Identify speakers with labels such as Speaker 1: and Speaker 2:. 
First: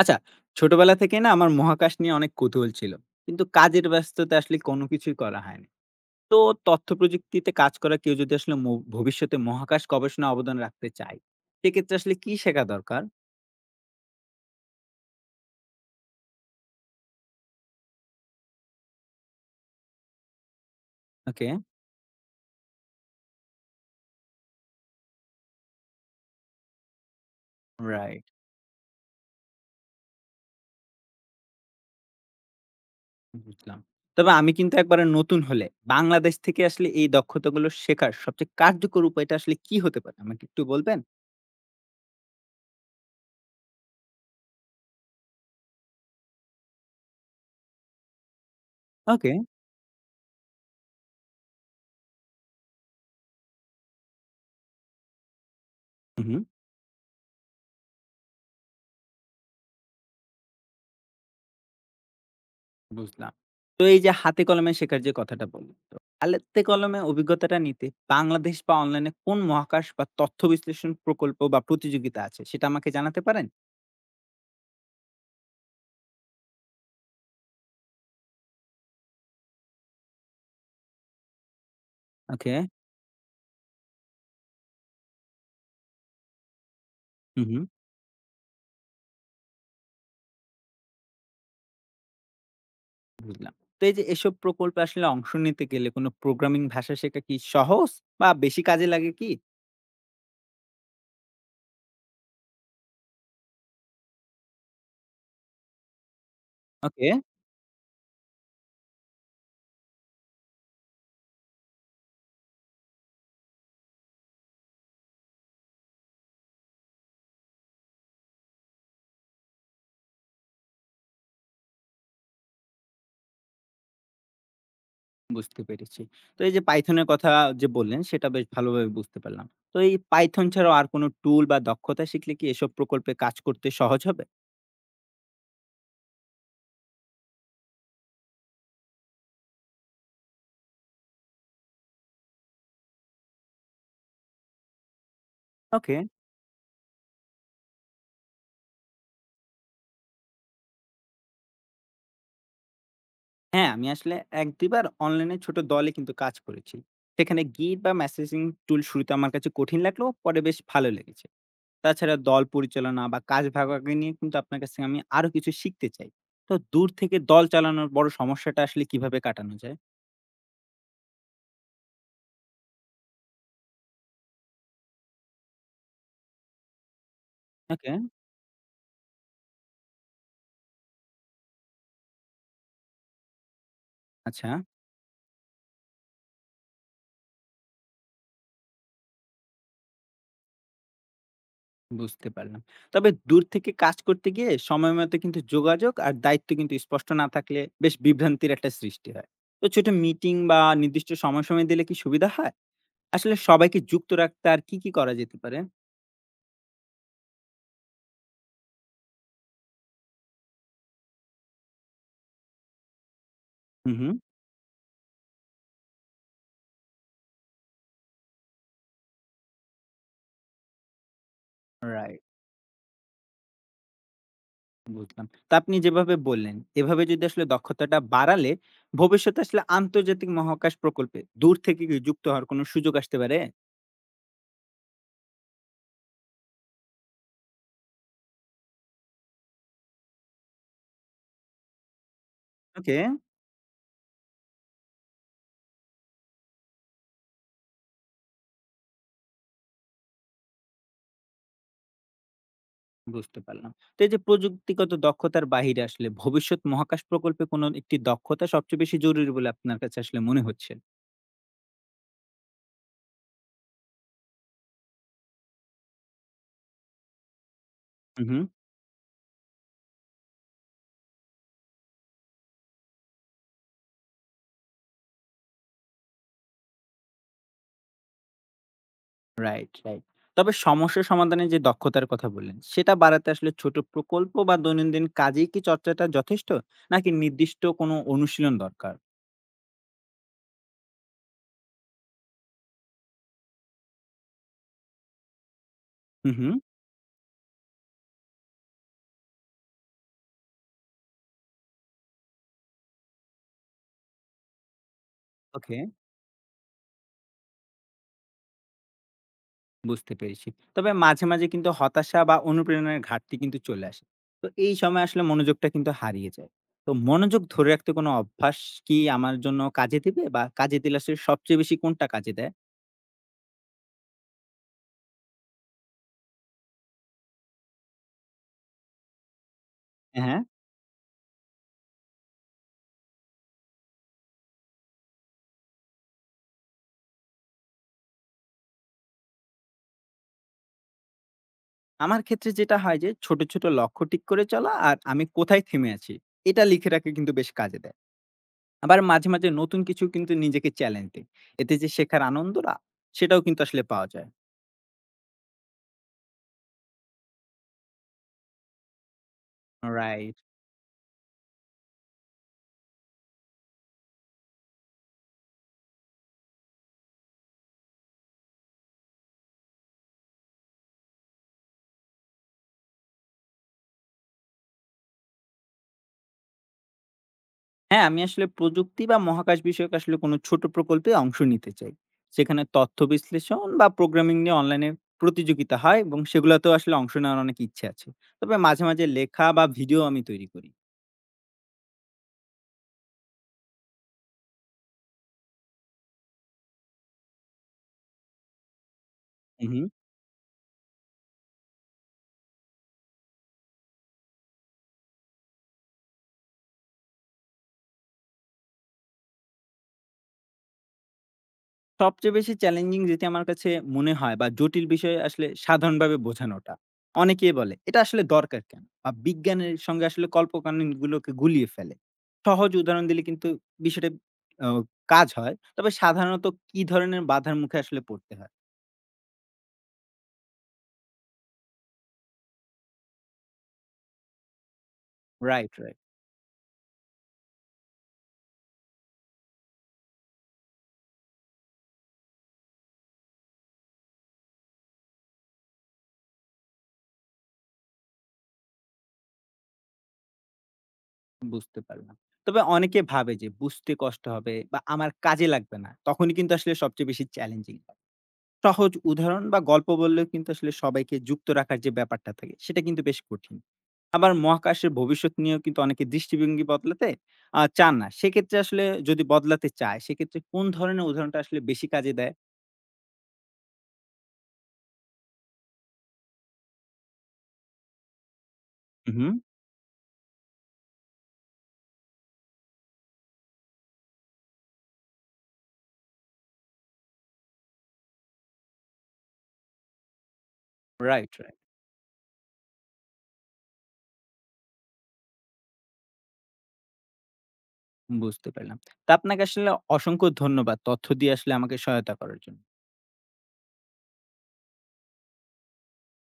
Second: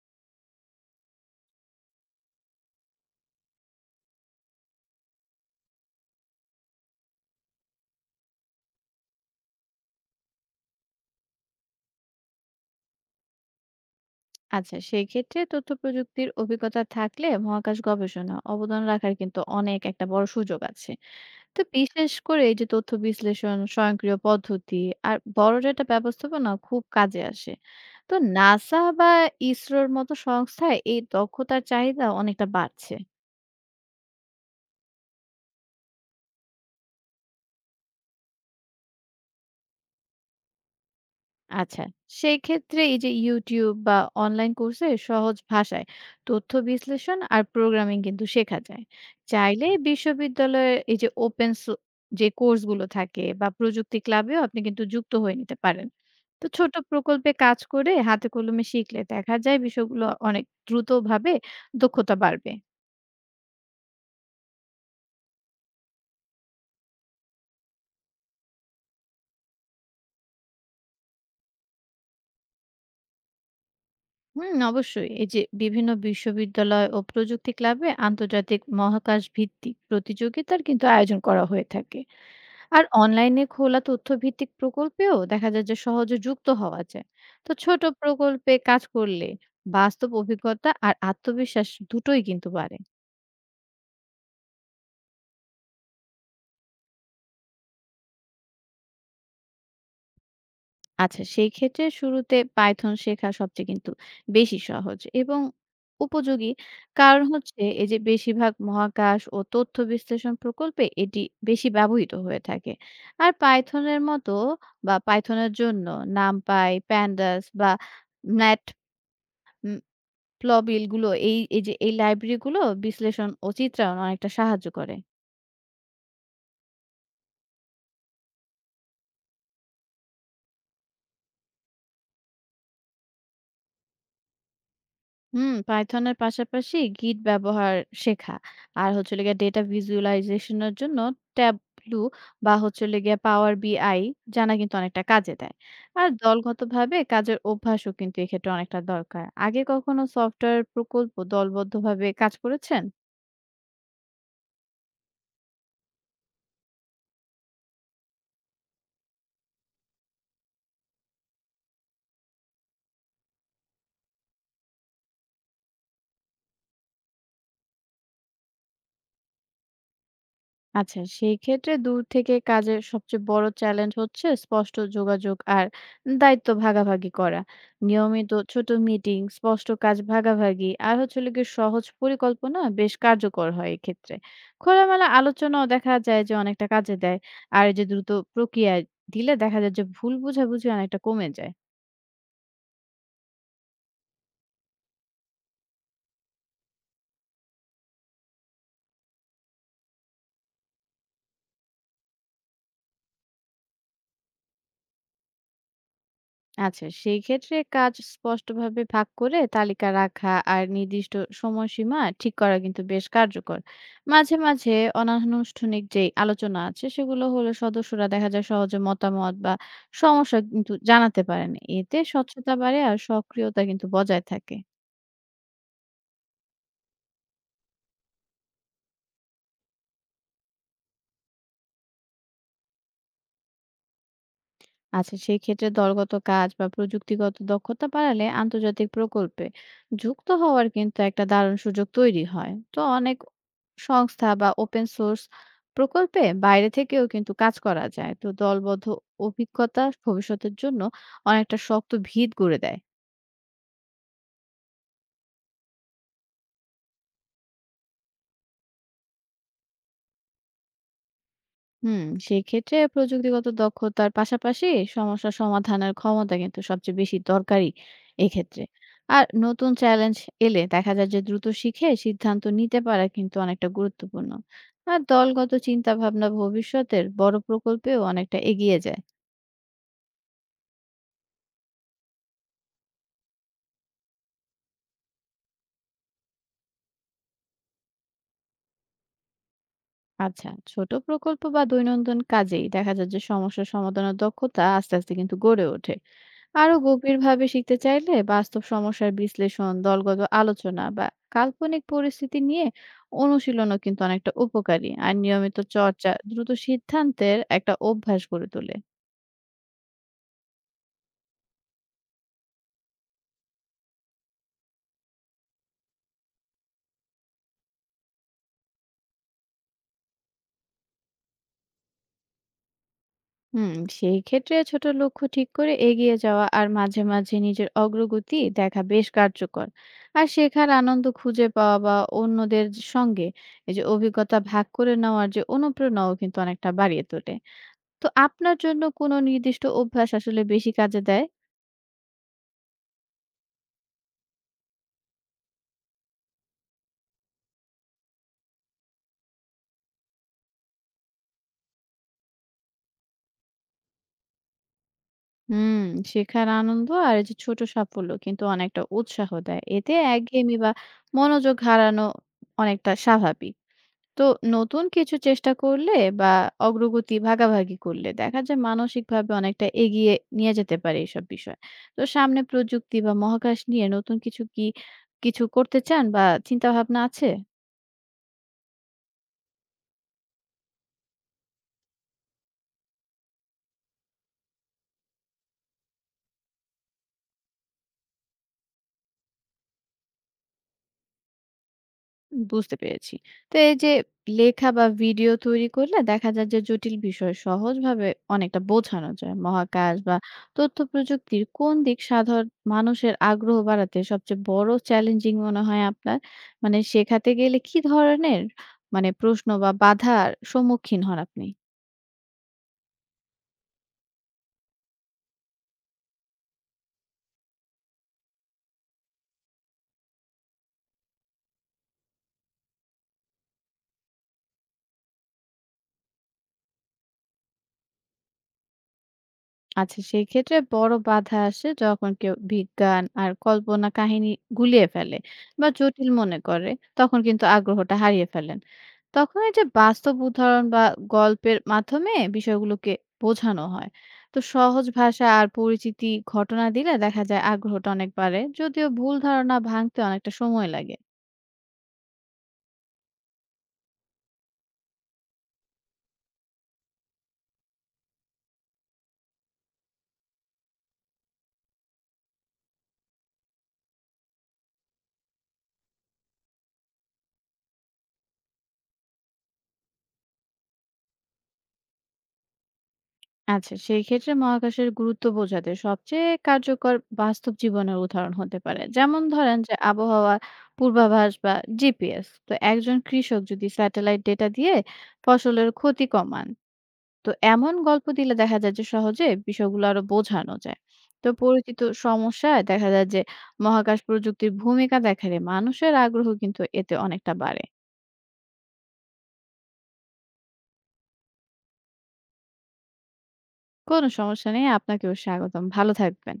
Speaker 1: আচ্ছা, ছোটবেলা থেকে না আমার মহাকাশ নিয়ে অনেক কৌতূহল ছিল। কিন্তু কাজের ব্যস্ততায় আসলে কোনো কিছুই করা হয়নি। তো তথ্য প্রযুক্তিতে কাজ করা কেউ যদি আসলে ভবিষ্যতে মহাকাশ গবেষণায় অবদান রাখতে চায়, সেক্ষেত্রে আসলে কি শেখা দরকার?
Speaker 2: আচ্ছা সেক্ষেত্রে তথ্য প্রযুক্তির অভিজ্ঞতা থাকলে মহাকাশ গবেষণা অবদান রাখার কিন্তু অনেক একটা বড় সুযোগ আছে।
Speaker 1: ওকে,
Speaker 2: তো বিশেষ করে এই যে তথ্য বিশ্লেষণ স্বয়ংক্রিয় পদ্ধতি আর বড় ডেটা ব্যবস্থাপনা খুব কাজে আসে। তো
Speaker 1: রাইট,
Speaker 2: নাসা বা ইসরোর মতো সংস্থায় এই দক্ষতার চাহিদা অনেকটা বাড়ছে।
Speaker 1: বুঝলাম। তবে আমি কিন্তু একবারে নতুন হলে বাংলাদেশ থেকে আসলে এই দক্ষতাগুলো শেখার সবচেয়ে কার্যকর উপায়টা আসলে কি হতে পারে? আমাকে একটু বলবেন?
Speaker 2: আচ্ছা, সেই ক্ষেত্রে এই যে YouTube বা অনলাইন কোর্সে সহজ ভাষায় তথ্য বিশ্লেষণ আর প্রোগ্রামিং কিন্তু শেখা যায়।
Speaker 1: ওকে।
Speaker 2: চাইলে বিশ্ববিদ্যালয়ের এই যে ওপেন সো যে কোর্সগুলো থাকে বা প্রযুক্তি ক্লাবেও আপনি কিন্তু যুক্ত হয়ে নিতে পারেন।
Speaker 1: হুম, হুম।
Speaker 2: তো ছোট প্রকল্পে কাজ করে হাতে কলমে শিখলে দেখা যায় বিষয়গুলো অনেক দ্রুতভাবে দক্ষতা বাড়বে।
Speaker 1: বুঝলাম। তো এই যে হাতে কলমে শেখার যে কথাটা বললেন, তো হাতে কলমে অভিজ্ঞতাটা নিতে বাংলাদেশ বা অনলাইনে কোন মহাকাশ বা তথ্য বিশ্লেষণ প্রকল্প বা প্রতিযোগিতা আছে সেটা আমাকে জানাতে পারেন?
Speaker 2: অবশ্যই এই যে বিভিন্ন বিশ্ববিদ্যালয় ও প্রযুক্তি ক্লাবে আন্তর্জাতিক মহাকাশ ভিত্তিক প্রতিযোগিতার কিন্তু আয়োজন করা হয়ে থাকে।
Speaker 1: ওকে।
Speaker 2: আর অনলাইনে খোলা তথ্যভিত্তিক প্রকল্পেও দেখা যায় যে সহজে যুক্ত হওয়া যায়।
Speaker 1: হু,
Speaker 2: তো
Speaker 1: হুম,
Speaker 2: ছোট প্রকল্পে কাজ করলে বাস্তব অভিজ্ঞতা আর আত্মবিশ্বাস দুটোই কিন্তু বাড়ে।
Speaker 1: বুঝলাম। তো এই যে এসব প্রকল্পে আসলে অংশ নিতে গেলে কোনো প্রোগ্রামিং ভাষা শেখা কি সহজ বা বেশি কাজে লাগে কি?
Speaker 2: আচ্ছা সেই ক্ষেত্রে শুরুতে পাইথন শেখা সবচেয়ে কিন্তু বেশি সহজ এবং উপযোগী।
Speaker 1: ওকে,
Speaker 2: কারণ হচ্ছে এই যে বেশিরভাগ মহাকাশ ও তথ্য বিশ্লেষণ প্রকল্পে এটি বেশি ব্যবহৃত হয়ে থাকে। আর পাইথনের মতো বা পাইথনের জন্য নামপাই প্যান্ডাস বা ম্যাট প্লবিল গুলো এই যে এই লাইব্রেরি গুলো বিশ্লেষণ ও চিত্রায়ন অনেকটা সাহায্য করে।
Speaker 1: বুঝতে পেরেছি। তো এই যে পাইথনের কথা যে বললেন সেটা বেশ ভালোভাবে বুঝতে পারলাম। তো এই পাইথন ছাড়াও আর কোনো টুল বা দক্ষতা শিখলে কি এসব প্রকল্পে কাজ করতে সহজ হবে?
Speaker 2: পাইথনের পাশাপাশি গিট ব্যবহার শেখা আর হচ্ছে হলো গিয়ে ডেটা ভিজুয়ালাইজেশন এর জন্য ট্যাবলু বা হচ্ছে হলো গিয়ে পাওয়ার বিআই জানা কিন্তু অনেকটা কাজে দেয়।
Speaker 1: ওকে।
Speaker 2: আর দলগতভাবে কাজের অভ্যাসও কিন্তু এক্ষেত্রে অনেকটা দরকার। আগে কখনো সফটওয়্যার প্রকল্প দলবদ্ধভাবে কাজ করেছেন?
Speaker 1: হ্যাঁ, আমি আসলে ১-২ বার অনলাইনে ছোট দলে কিন্তু কাজ করেছি। সেখানে গিট বা মেসেজিং টুল শুরুতে আমার কাছে কঠিন লাগলেও পরে বেশ ভালো লেগেছে। তাছাড়া দল পরিচালনা বা কাজ ভাগাভাগি নিয়ে কিন্তু আপনার কাছ থেকে আমি আরো কিছু শিখতে চাই। তো দূর থেকে দল চালানোর বড় সমস্যাটা আসলে কিভাবে কাটানো যায়?
Speaker 2: আচ্ছা, সেই ক্ষেত্রে দূর থেকে কাজের সবচেয়ে বড় চ্যালেঞ্জ হচ্ছে স্পষ্ট যোগাযোগ আর দায়িত্ব ভাগাভাগি করা।
Speaker 1: ওকে,
Speaker 2: নিয়মিত ছোট মিটিং, স্পষ্ট কাজ ভাগাভাগি আর হচ্ছে হলো গিয়ে সহজ পরিকল্পনা বেশ কার্যকর হয় এক্ষেত্রে।
Speaker 1: আচ্ছা,
Speaker 2: খোলামেলা আলোচনাও দেখা যায় যে অনেকটা কাজে দেয়। আর এই যে দ্রুত প্রক্রিয়া দিলে দেখা যায় যে ভুল বোঝাবুঝি অনেকটা কমে যায়।
Speaker 1: বুঝতে পারলাম। তবে দূর থেকে কাজ করতে গিয়ে সময় মতো কিন্তু যোগাযোগ আর দায়িত্ব কিন্তু স্পষ্ট না থাকলে বেশ বিভ্রান্তির একটা সৃষ্টি হয়। তো ছোট মিটিং বা নির্দিষ্ট সময় দিলে কি সুবিধা হয়? আসলে সবাইকে যুক্ত রাখতে আর কি করা যেতে পারে?
Speaker 2: আচ্ছা, সেই ক্ষেত্রে কাজ স্পষ্টভাবে ভাগ করে তালিকা রাখা আর নির্দিষ্ট সময়সীমা ঠিক করা কিন্তু বেশ কার্যকর।
Speaker 1: হু, হু।
Speaker 2: মাঝে মাঝে অনানুষ্ঠানিক যেই আলোচনা আছে সেগুলো হলে সদস্যরা দেখা যায় সহজে মতামত বা সমস্যা কিন্তু জানাতে পারেন। এতে
Speaker 1: রাইট,
Speaker 2: স্বচ্ছতা বাড়ে আর সক্রিয়তা কিন্তু বজায় থাকে।
Speaker 1: বুঝলাম। তো আপনি যেভাবে বললেন, এভাবে যদি আসলে দক্ষতাটা বাড়ালে ভবিষ্যতে আসলে আন্তর্জাতিক মহাকাশ প্রকল্পে দূর থেকে কি যুক্ত হওয়ার কোনো সুযোগ আসতে পারে?
Speaker 2: আচ্ছা সেক্ষেত্রে দলগত কাজ বা প্রযুক্তিগত দক্ষতা বাড়ালে আন্তর্জাতিক প্রকল্পে যুক্ত হওয়ার কিন্তু একটা দারুণ সুযোগ তৈরি হয়। তো
Speaker 1: ওকে,
Speaker 2: অনেক সংস্থা বা ওপেন সোর্স প্রকল্পে বাইরে থেকেও কিন্তু কাজ করা যায়। তো দলবদ্ধ অভিজ্ঞতা ভবিষ্যতের জন্য অনেকটা শক্ত ভিত গড়ে দেয়।
Speaker 1: বুঝতে পারলাম। তো এই যে প্রযুক্তিগত দক্ষতার বাহিরে আসলে ভবিষ্যৎ মহাকাশ প্রকল্পে কোনো একটি দক্ষতা সবচেয়ে বেশি জরুরি বলে আপনার কাছে আসলে মনে হচ্ছে?
Speaker 2: হুম, সেক্ষেত্রে প্রযুক্তিগত দক্ষতার পাশাপাশি সমস্যা সমাধানের ক্ষমতা কিন্তু সবচেয়ে বেশি দরকারি
Speaker 1: হু, হু।
Speaker 2: এক্ষেত্রে। আর নতুন চ্যালেঞ্জ এলে দেখা যায় যে দ্রুত শিখে সিদ্ধান্ত নিতে পারা কিন্তু অনেকটা গুরুত্বপূর্ণ। আর দলগত চিন্তা ভাবনা ভবিষ্যতের বড় প্রকল্পেও অনেকটা এগিয়ে যায়।
Speaker 1: Right, right. তবে সমস্যা সমাধানের যে দক্ষতার কথা বললেন, সেটা বাড়াতে আসলে ছোট প্রকল্প বা দৈনন্দিন কাজেই কি চর্চাটা যথেষ্ট? নাকি নির্দিষ্ট কোনো অনুশীলন দরকার?
Speaker 2: আচ্ছা, ছোট প্রকল্প বা দৈনন্দিন কাজেই দেখা যায় যে সমস্যা সমাধানের দক্ষতা আস্তে আস্তে কিন্তু গড়ে ওঠে।
Speaker 1: হু, হু।
Speaker 2: আরো গভীরভাবে শিখতে চাইলে বাস্তব সমস্যার বিশ্লেষণ, দলগত আলোচনা বা কাল্পনিক পরিস্থিতি নিয়ে অনুশীলনও কিন্তু অনেকটা উপকারী। আর নিয়মিত
Speaker 1: ওকে,
Speaker 2: চর্চা দ্রুত সিদ্ধান্তের একটা অভ্যাস গড়ে তোলে।
Speaker 1: বুঝতে পেরেছি। তবে মাঝে, মাঝে কিন্তু হতাশা বা অনুপ্রেরণার ঘাটতি কিন্তু চলে আসে। তো এই সময় আসলে মনোযোগটা কিন্তু হারিয়ে যায়। তো মনোযোগ ধরে রাখতে কোনো অভ্যাস কি আমার জন্য কাজে দিবে? বা কাজে দিলে আসলে সবচেয়ে বেশি কোনটা কাজে দেয়?
Speaker 2: হুম, সেই ক্ষেত্রে ছোট লক্ষ্য ঠিক করে এগিয়ে যাওয়া আর মাঝে মাঝে নিজের অগ্রগতি দেখা বেশ কার্যকর। আর
Speaker 1: হ্যাঁ।
Speaker 2: শেখার আনন্দ খুঁজে পাওয়া বা অন্যদের সঙ্গে এই যে অভিজ্ঞতা ভাগ করে নেওয়ার যে অনুপ্রেরণাও কিন্তু অনেকটা বাড়িয়ে তোলে। তো আপনার জন্য কোনো নির্দিষ্ট অভ্যাস আসলে বেশি কাজে দেয়?
Speaker 1: আমার ক্ষেত্রে যেটা হয় যে ছোট, ছোট লক্ষ্য ঠিক করে চলা আর আমি কোথায় থেমে আছি এটা লিখে রাখা কিন্তু বেশ কাজে দেয়। আবার মাঝে, মাঝে নতুন কিছু কিন্তু নিজেকে চ্যালেঞ্জ দেই। এতে যে শেখার আনন্দটা সেটাও কিন্তু আসলে পাওয়া যায়।
Speaker 2: হুম, শেখার আনন্দ আর এই যে ছোট সাফল্য কিন্তু অনেকটা উৎসাহ দেয়। এতে
Speaker 1: রাইট।
Speaker 2: একঘেয়েমি বা মনোযোগ হারানো অনেকটা স্বাভাবিক। তো নতুন কিছু চেষ্টা করলে বা অগ্রগতি ভাগাভাগি করলে দেখা যায় মানসিকভাবে অনেকটা এগিয়ে নিয়ে যেতে পারে এইসব বিষয়। তো সামনে প্রযুক্তি বা মহাকাশ নিয়ে নতুন কিছু করতে চান বা চিন্তাভাবনা আছে?
Speaker 1: হ্যাঁ, আমি আসলে প্রযুক্তি বা মহাকাশ বিষয়ক আসলে কোনো ছোট প্রকল্পে অংশ নিতে চাই। সেখানে তথ্য বিশ্লেষণ বা প্রোগ্রামিং নিয়ে অনলাইনে প্রতিযোগিতা হয় এবং সেগুলাতেও আসলে অংশ নেওয়ার অনেক ইচ্ছে আছে। তবে মাঝে, মাঝে লেখা বা ভিডিও আমি তৈরি করি।
Speaker 2: বুঝতে পেরেছি। তো এই যে লেখা বা ভিডিও তৈরি করলে দেখা যায় যে জটিল বিষয় সহজভাবে অনেকটা বোঝানো যায়।
Speaker 1: উহু।
Speaker 2: মহাকাশ বা তথ্য প্রযুক্তির কোন দিক সাধারণ মানুষের আগ্রহ বাড়াতে সবচেয়ে বড় চ্যালেঞ্জিং মনে হয় আপনার? মানে শেখাতে গেলে কি ধরনের মানে প্রশ্ন বা বাধার সম্মুখীন হন আপনি?
Speaker 1: সবচেয়ে বেশি চ্যালেঞ্জিং যেটি আমার কাছে মনে হয় বা জটিল বিষয় আসলে সাধারণভাবে বোঝানোটা। অনেকেই বলে, "এটা আসলে দরকার কেন?" বা বিজ্ঞানের সঙ্গে আসলে কল্পকাহিনীগুলোকে গুলিয়ে ফেলে। সহজ উদাহরণ দিলে কিন্তু বিষয়টা অ কাজ হয়। তবে সাধারণত কি ধরনের বাধার মুখে আসলে পড়তে হয়?
Speaker 2: আচ্ছা সেই ক্ষেত্রে বড় বাধা আসে যখন কেউ বিজ্ঞান আর কল্পনা কাহিনী গুলিয়ে ফেলে বা
Speaker 1: রাইট, রাইট।
Speaker 2: জটিল মনে করে তখন কিন্তু আগ্রহটা হারিয়ে ফেলেন। তখন এই যে বাস্তব উদাহরণ বা গল্পের মাধ্যমে বিষয়গুলোকে বোঝানো হয়। তো সহজ ভাষা আর পরিচিতি ঘটনা দিলে দেখা যায় আগ্রহটা অনেক বাড়ে, যদিও ভুল ধারণা ভাঙতে অনেকটা সময় লাগে।
Speaker 1: বুঝতে পারলাম। তবে অনেকে ভাবে যে বুঝতে কষ্ট হবে বা আমার কাজে লাগবে না। তখনই কিন্তু আসলে সবচেয়ে বেশি চ্যালেঞ্জিং হয়। সহজ উদাহরণ বা গল্প বললেও কিন্তু আসলে সবাইকে যুক্ত রাখার যে ব্যাপারটা থাকে সেটা কিন্তু বেশ কঠিন। আবার মহাকাশের ভবিষ্যৎ নিয়েও কিন্তু অনেকে দৃষ্টিভঙ্গি বদলাতে চান না। সেক্ষেত্রে আসলে যদি বদলাতে চায় সেক্ষেত্রে কোন ধরনের উদাহরণটা আসলে বেশি কাজে দেয়?
Speaker 2: আচ্ছা, সেই ক্ষেত্রে মহাকাশের গুরুত্ব বোঝাতে সবচেয়ে কার্যকর বাস্তব জীবনের উদাহরণ হতে পারে। যেমন
Speaker 1: হুম।
Speaker 2: ধরেন যে আবহাওয়া পূর্বাভাস বা GPS। তো একজন কৃষক যদি স্যাটেলাইট ডেটা দিয়ে ফসলের ক্ষতি কমান, তো এমন গল্প দিলে দেখা যায় যে সহজে বিষয়গুলো আরো বোঝানো যায়। তো
Speaker 1: রাইট, রাইট।
Speaker 2: পরিচিত সমস্যায় দেখা যায় যে মহাকাশ প্রযুক্তির ভূমিকা দেখালে মানুষের আগ্রহ কিন্তু এতে অনেকটা বাড়ে।
Speaker 1: বুঝতে পারলাম। তা আপনাকে আসলে অসংখ্য ধন্যবাদ তথ্য দিয়ে আসলে আমাকে সহায়তা করার জন্য।
Speaker 2: কোনো সমস্যা নেই, আপনাকেও স্বাগতম। ভালো থাকবেন।